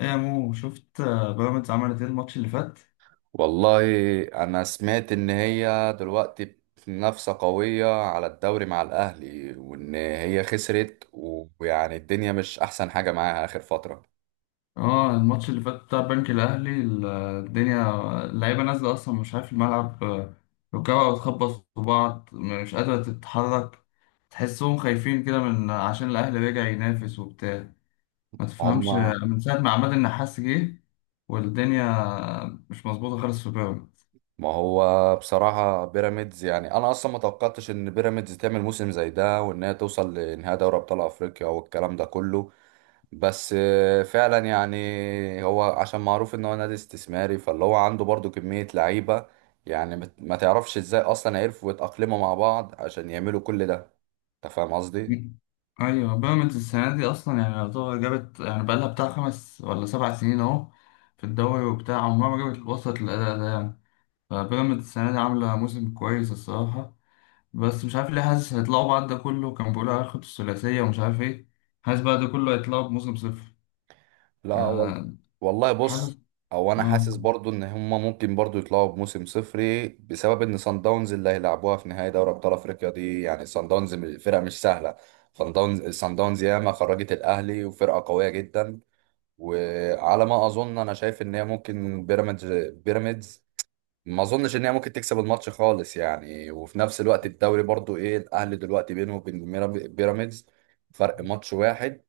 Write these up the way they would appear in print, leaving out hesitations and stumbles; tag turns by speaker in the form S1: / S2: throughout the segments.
S1: ايه يا مو شفت، بيراميدز عملت ايه الماتش اللي فات؟
S2: والله انا سمعت ان هي دلوقتي في منافسة قوية على الدوري مع الاهلي وان هي خسرت و- ويعني الدنيا مش احسن حاجة معاها اخر فترة.
S1: اه، الماتش اللي فات بتاع البنك الاهلي الدنيا. اللعيبه نازله اصلا مش عارف الملعب، ركبها بتخبط في بعض، مش قادره تتحرك. تحسهم خايفين كده من عشان الاهلي رجع ينافس وبتاع. ما تفهمش،
S2: هما
S1: من ساعه ما عماد النحاس جه والدنيا مش مظبوطه خالص في بيراميدز.
S2: ما هو بصراحة بيراميدز، يعني انا اصلا ما توقعتش ان بيراميدز تعمل موسم زي ده وان هي توصل لنهائي دوري ابطال افريقيا والكلام ده كله. بس فعلا يعني هو عشان معروف ان هو نادي استثماري، فاللي هو عنده برضو كمية لعيبة، يعني ما تعرفش ازاي اصلا عرفوا يتأقلموا مع بعض عشان يعملوا كل ده. انت فاهم قصدي؟
S1: ايوه، بيراميدز السنه دي اصلا يعني يعتبر جابت، يعني بقالها بتاع 5 ولا 7 سنين اهو في الدوري وبتاع، عمرها ما جابت وصلت للاداء ده يعني. فبيراميدز السنه دي عامله موسم كويس الصراحه. بس مش عارف ليه، حاسس هيطلعوا بعد ده كله، كان بيقولوا هياخدوا الثلاثيه ومش عارف ايه. حاسس بعد ده كله هيطلعوا بموسم صفر.
S2: لا وال-
S1: آه.
S2: والله
S1: حاسس.
S2: بص، او انا
S1: اه.
S2: حاسس برضو ان هما ممكن برضو يطلعوا بموسم صفري بسبب ان صن داونز اللي هيلعبوها في نهائي دوري ابطال افريقيا دي، يعني صن داونز فرقة مش سهلة. صن داونز ياما خرجت الاهلي وفرقة قوية جدا. وعلى ما اظن انا شايف ان هي ممكن بيراميدز ما اظنش ان هي ممكن تكسب الماتش خالص يعني. وفي نفس الوقت الدوري برضو ايه، الاهلي دلوقتي بينه وبين بيراميدز فرق ماتش واحد.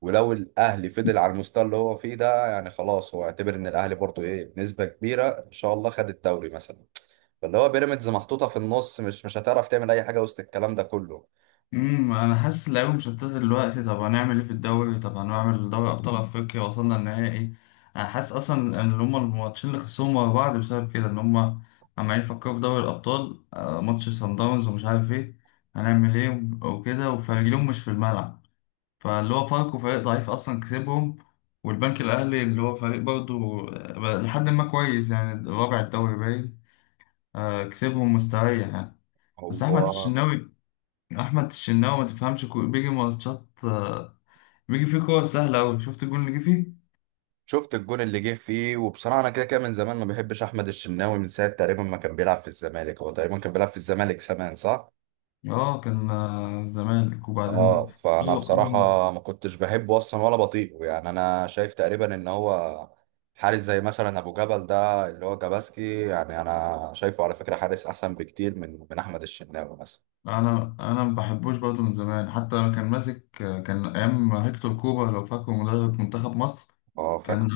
S2: ولو الاهلي فضل على المستوى اللي هو فيه ده يعني خلاص هو اعتبر ان الاهلي برضو ايه، بنسبة كبيرة ان شاء الله خد الدوري مثلا. فاللي هو بيراميدز محطوطة في النص، مش هتعرف تعمل اي حاجة وسط الكلام ده كله.
S1: انا حاسس اللعيبه مشتته دلوقتي. طب هنعمل ايه في الدوري؟ طب هنعمل دوري ابطال افريقيا، وصلنا النهائي. انا حاسس اصلا ان هما الماتشين اللي خسروهم ورا بعض بسبب كده، ان هما عمالين يفكروا في دوري الابطال، ماتش سان داونز ومش عارف ايه، هنعمل ايه وكده، وفريقهم مش في الملعب. فاللي هو فاركو فريق ضعيف اصلا كسبهم. والبنك الاهلي اللي هو فريق برضه لحد ما كويس، يعني رابع الدوري باين، كسبهم مستريح يعني. بس احمد
S2: هو
S1: الشناوي احمد الشناوي ما تفهمش، بيجي ماتشات، بيجي فيه كور سهله قوي. شفت الجون اللي جه فيه.
S2: شفت الجون اللي جه فيه، وبصراحه انا كده كده من زمان ما بحبش احمد الشناوي، من ساعه تقريبا ما كان بيلعب في الزمالك، هو تقريبا كان بيلعب في الزمالك زمان صح.
S1: اه، كان الزمالك
S2: اه
S1: وبعدين.
S2: فانا
S1: هو هو-
S2: بصراحه ما كنتش بحبه اصلا ولا بطيقه يعني، انا شايف تقريبا ان هو حارس زي مثلا ابو جبل ده اللي هو جاباسكي، يعني انا شايفه على فكره حارس احسن بكتير من احمد الشناوي مثلا.
S1: انا ما بحبوش برضه من زمان، حتى لما كان ماسك كان ايام هيكتور كوبا، لو فاكره مدرب منتخب مصر.
S2: اه
S1: كان
S2: فاكر.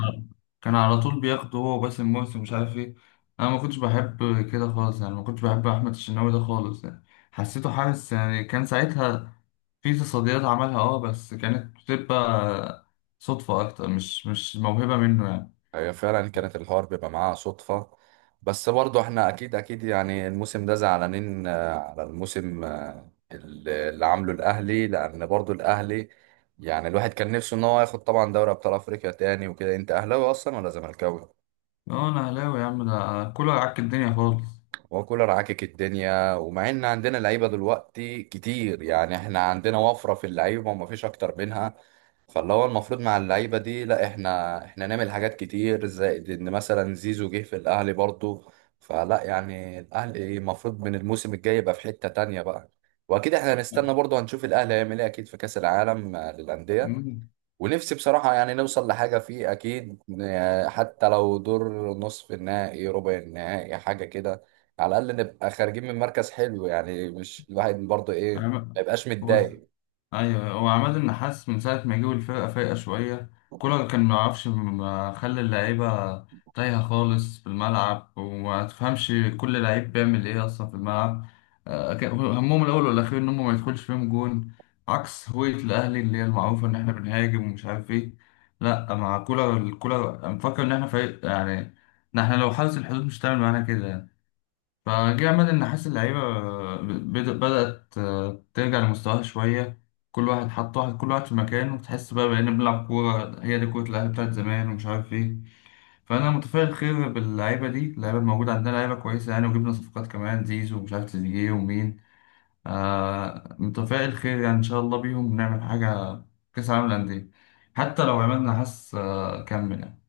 S1: كان على طول بياخده هو وباسم مرسي ومش عارف ايه. انا ما كنتش بحب كده خالص يعني، ما كنتش بحب احمد الشناوي ده خالص يعني. حسيته حارس يعني، كان ساعتها في تصديات عملها اه، بس كانت بتبقى صدفة أكتر، مش موهبة منه يعني.
S2: هي فعلا كانت الحوار بيبقى معاها صدفة، بس برضو احنا اكيد يعني الموسم ده زعلانين على الموسم اللي عامله الاهلي، لان برضو الاهلي يعني الواحد كان نفسه ان هو ياخد طبعا دوري ابطال افريقيا تاني وكده. انت اهلاوي اصلا ولا زملكاوي؟
S1: اه، أنا أهلاوي يا عم، ده كله يعك الدنيا خالص.
S2: وكولر عاكك الدنيا، ومع ان عندنا لعيبه دلوقتي كتير يعني احنا عندنا وفره في اللعيبه وما فيش اكتر منها، فاللي هو المفروض مع اللعيبه دي لا احنا نعمل حاجات كتير، زائد ان مثلا زيزو جه في الاهلي برضه. فلا يعني الاهلي المفروض من الموسم الجاي يبقى في حته تانية بقى. واكيد احنا هنستنى برضه هنشوف الاهلي هيعمل ايه اكيد في كاس العالم للانديه.
S1: مم.
S2: ونفسي بصراحة يعني نوصل لحاجة فيه أكيد حتى لو دور نصف النهائي، ربع النهائي، حاجة كده. على الأقل نبقى خارجين من مركز حلو، يعني مش الواحد برضه إيه،
S1: عم-
S2: ما يبقاش
S1: هو
S2: متضايق.
S1: ايوه، هو عماد النحاس من ساعه ما جه الفرقه فايقه شويه. كولر كان ما يعرفش، ما خلى اللعيبه تايهه خالص في الملعب، وما تفهمش كل لعيب بيعمل ايه اصلا في الملعب. كان همهم الاول والاخير ان هم ما يدخلش فيهم جون، عكس هوية الاهلي اللي هي المعروفه ان احنا بنهاجم ومش عارف ايه. لا، مع الكولر أنا مفكر ان احنا فريق يعني، ان احنا لو حرس الحدود مش هتعمل معانا كده. فجه أمل، إن حاسس اللعيبة بدأت ترجع لمستواها شوية. كل واحد حط واحد، كل واحد في مكانه، وتحس بقى بقينا بنلعب كورة، هي دي كورة الأهلي بتاعت زمان ومش عارف إيه. فأنا متفائل خير باللعيبة دي، اللعيبة الموجودة عندنا لعيبة كويسة يعني، وجبنا صفقات كمان، زيزو ومش عارف تريزيجيه ومين. متفائل خير يعني، إن شاء الله بيهم نعمل حاجة في كأس العالم للأندية. حتى لو عملنا حس، كمل يعني.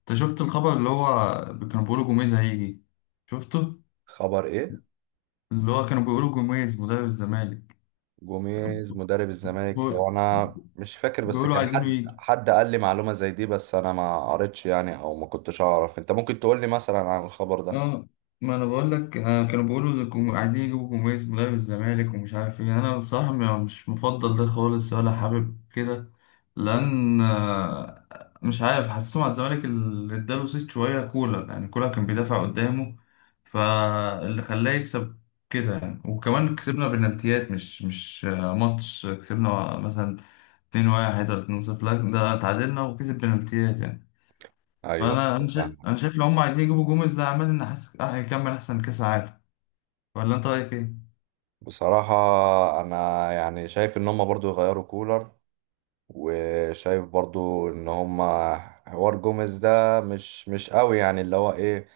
S1: أنت شفت الخبر اللي هو كانوا بيقولوا جوميز هيجي؟ شفته؟
S2: خبر إيه؟
S1: اللي هو كانوا بيقولوا جوميز مدرب الزمالك.
S2: جوميز مدرب الزمالك، هو
S1: بيقول-
S2: أنا مش فاكر، بس
S1: بيقولوا
S2: كان
S1: عايزينه
S2: حد
S1: يجي.
S2: حد قال لي معلومة زي دي، بس أنا ما قريتش يعني أو ما كنتش أعرف. أنت ممكن تقول لي مثلا عن الخبر ده؟
S1: اه، ما انا بقول لك، كانوا بيقولوا إن عايزين يجيبوا جوميز مدرب الزمالك ومش عارف ايه. انا بصراحة مش مفضل ده خالص ولا حابب كده. لان مش عارف، حسيته مع الزمالك اللي اداله صيت شوية كولر، يعني كولر كان بيدافع قدامه. فاللي خلاه يكسب كده يعني، وكمان كسبنا بنالتيات. مش ماتش كسبنا مثلا 2-1 ولا 2-0، لا ده اتعادلنا وكسب بنالتيات يعني.
S2: أيوه،
S1: فانا انا شايف
S2: فاهم.
S1: انا شايف لو هم عايزين يجيبوا جوميز، ده عماد النحاس هيكمل احسن كاس عالم. ولا انت رايك ايه؟
S2: بصراحة أنا يعني شايف إن هما برضو يغيروا كولر، وشايف برضو ان هما حوار جوميز ده مش قوي يعني، اللي هو ايه،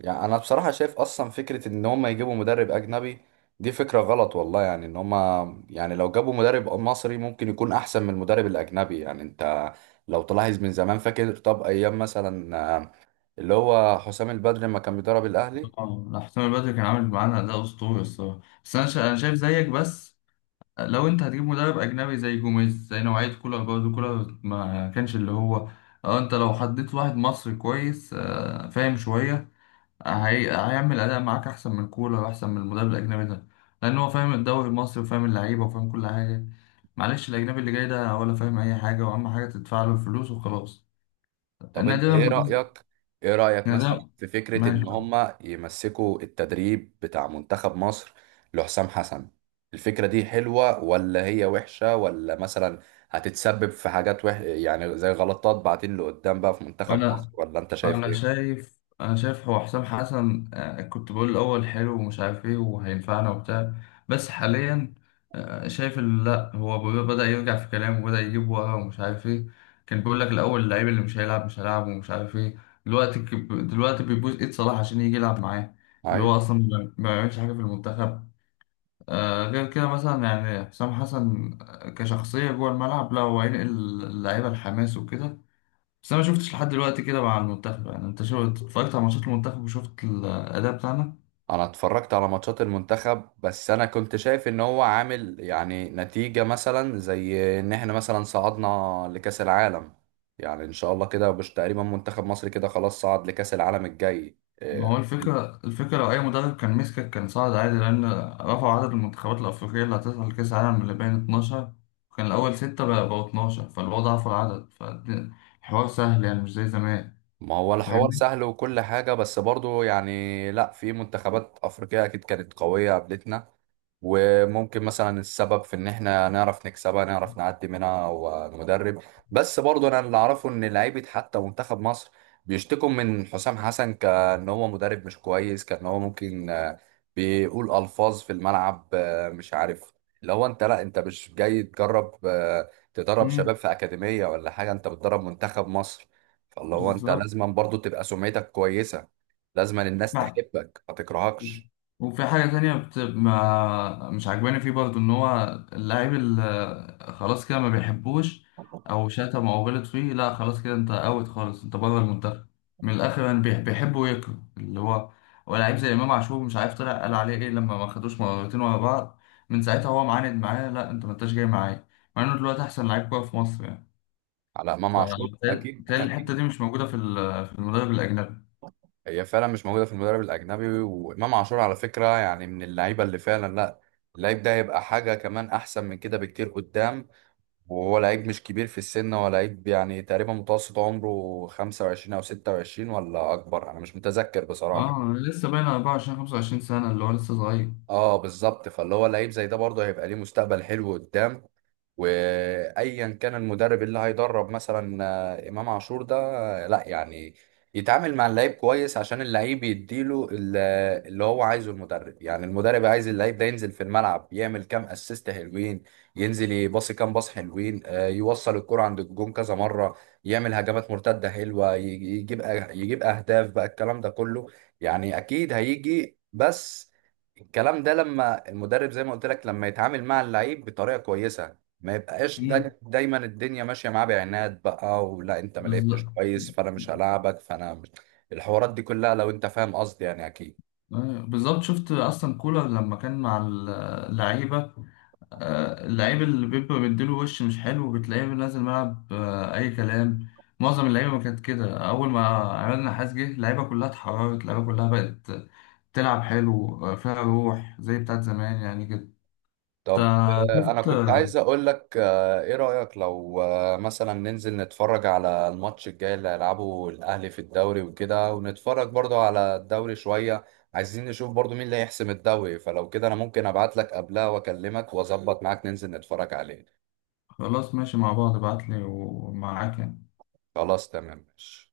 S2: يعني انا بصراحة شايف اصلا فكرة ان هما يجيبوا مدرب اجنبي دي فكرة غلط والله. يعني ان هما يعني لو جابوا مدرب مصري ممكن يكون احسن من المدرب الاجنبي، يعني انت لو تلاحظ من زمان فاكر، طب ايام مثلا اللي هو حسام البدري لما كان بيدرب الاهلي.
S1: اه، لا، حسام البدري كان عامل معانا اداء اسطوري الصراحه. بس انا شايف زيك بس. لو انت هتجيب مدرب اجنبي زي جوميز، زي نوعيه كولر برضه، كولر ما كانش اللي هو. اه، انت لو حطيت واحد مصري كويس، فاهم شويه. هيعمل أداء معاك أحسن من كولر وأحسن من المدرب الأجنبي ده. لأن هو فاهم الدوري المصري وفاهم اللعيبة وفاهم كل حاجة. معلش الأجنبي اللي جاي ده ولا فاهم أي حاجة، وأهم حاجة تدفع له الفلوس وخلاص.
S2: طب
S1: النادي
S2: انت ايه
S1: لما تصدر.
S2: رأيك، ايه رأيك مثلا
S1: النادي،
S2: في فكرة
S1: ماشي.
S2: ان هما يمسكوا التدريب بتاع منتخب مصر لحسام حسن؟ الفكرة دي حلوة ولا هي وحشة، ولا مثلا هتتسبب في حاجات يعني زي غلطات بعدين لقدام بقى في منتخب مصر،
S1: أنا
S2: ولا انت شايف
S1: انا
S2: ايه؟
S1: شايف انا شايف هو حسام حسن، كنت بقول الاول حلو ومش عارف ايه وهينفعنا وبتاع. بس حاليا شايف لا هو بدأ يرجع في كلامه، وبدأ يجيب ورا ومش عارف ايه. كان بيقول لك الاول، اللعيب اللي مش هيلعب مش هيلعب ومش عارف ايه. دلوقتي بيبوظ ايد صلاح عشان يجي يلعب معاه. اللي هو
S2: أيوة.
S1: اصلا ما بيعملش حاجه في المنتخب. غير كده مثلا يعني حسام حسن، كشخصيه جوه الملعب، لا هو هينقل اللعيبه الحماس وكده. بس انا ما شفتش لحد دلوقتي كده مع المنتخب يعني، انت شفت اتفرجت على ماتشات المنتخب وشفت الاداء بتاعنا.
S2: انا اتفرجت على ماتشات المنتخب، بس انا كنت شايف ان هو عامل يعني نتيجة، مثلا زي ان احنا مثلا صعدنا لكأس العالم، يعني ان شاء الله كده مش تقريبا منتخب مصر كده خلاص صعد لكأس العالم الجاي
S1: ما هو
S2: إيه.
S1: الفكره لو اي مدرب كان مسكك كان صعد عادي، لان رفعوا عدد المنتخبات الافريقيه اللي هتصل لكاس العالم اللي بين 12، وكان الاول 6، بقى بقوا 12، فالوضع ضعف العدد، فالحوار سهل يعني مش زي زمان.
S2: ما هو الحوار
S1: فاهمني.
S2: سهل وكل حاجة، بس برضو يعني لا في منتخبات أفريقية أكيد كانت قوية قبلتنا، وممكن مثلا السبب في إن إحنا نعرف نكسبها نعرف نعدي منها هو المدرب. بس برضو أنا اللي أعرفه إن لعيبة حتى منتخب مصر بيشتكوا من حسام حسن، كأن هو مدرب مش كويس، كأن هو ممكن بيقول ألفاظ في الملعب مش عارف. اللي هو أنت لا أنت مش جاي تجرب تدرب
S1: امم.
S2: شباب في أكاديمية ولا حاجة، أنت بتدرب منتخب مصر. فاللي هو انت
S1: بالظبط.
S2: لازما برضو تبقى سمعتك كويسه، لازما الناس تحبك ما تكرهكش.
S1: وفي حاجة تانية بت... ما مش عجباني فيه برضه، إن هو اللاعب اللي خلاص كده ما بيحبوش، أو شتم أو غلط فيه، لا خلاص كده، أنت أوت خالص، أنت بره المنتخب. من الآخر يعني بيحب ويكره، اللي هو لعيب زي إمام عاشور، مش عارف طلع قال عليه إيه لما ما خدوش مرتين ورا بعض. من ساعتها هو معاند معايا، لا أنت ما أنتش جاي معايا، مع إنه دلوقتي أحسن لعيب كورة في مصر يعني.
S2: على امام عاشور، اكيد
S1: فبالتالي الحتة
S2: اكيد
S1: دي مش موجودة في في المدرب الأجنبي.
S2: هي فعلا مش موجوده في المدرب الاجنبي. وامام عاشور على فكره يعني من اللعيبه اللي فعلا لا، اللعيب ده هيبقى حاجه كمان احسن من كده بكتير قدام. وهو لعيب مش كبير في السن، هو لعيب يعني تقريبا متوسط عمره 25 او 26 ولا اكبر، انا مش متذكر بصراحه.
S1: اه، لسه باين 24 25 سنة، اللي هو لسه صغير.
S2: اه بالظبط، فاللي هو لعيب زي ده برضه هيبقى ليه مستقبل حلو قدام. وايا كان المدرب اللي هيدرب مثلا امام عاشور ده لا يعني يتعامل مع اللعيب كويس عشان اللعيب يديله اللي هو عايزه المدرب. يعني المدرب عايز اللعيب ده ينزل في الملعب، يعمل كام اسيست حلوين، ينزل يباصي كام باص حلوين يوصل الكرة عند الجون كذا مرة، يعمل هجمات مرتدة حلوة، يجيب اهداف بقى الكلام ده كله. يعني اكيد هيجي، بس الكلام ده لما المدرب زي ما قلت لك لما يتعامل مع اللعيب بطريقة كويسة، ما يبقاش
S1: مم.
S2: دا دايما الدنيا ماشيه معاه بعناد بقى، ولا انت ما لعبتش
S1: بالظبط.
S2: كويس فانا مش هلاعبك، فانا مش... الحوارات دي كلها لو انت فاهم قصدي يعني اكيد.
S1: بالظبط، شفت اصلا كولر لما كان مع اللعيبه، اللعيب اللي بيبقى مديله وش مش حلو، بتلاقيه نازل ملعب اي كلام. معظم اللعيبه ما كانت كده. اول ما عماد النحاس جه، اللعيبه كلها اتحررت، اللعيبه كلها بقت تلعب حلو، فيها روح زي بتاعت زمان يعني كده.
S2: طب
S1: انت
S2: انا
S1: شفت.
S2: كنت عايز اقول لك ايه رايك لو مثلا ننزل نتفرج على الماتش الجاي اللي هيلعبه الاهلي في الدوري وكده، ونتفرج برضو على الدوري شويه، عايزين نشوف برضو مين اللي هيحسم الدوري. فلو كده انا ممكن ابعت لك قبلها واكلمك واظبط معاك ننزل نتفرج عليه.
S1: خلاص ماشي، مع بعض ابعتلي ومعاك يعني.
S2: خلاص تمام ماشي.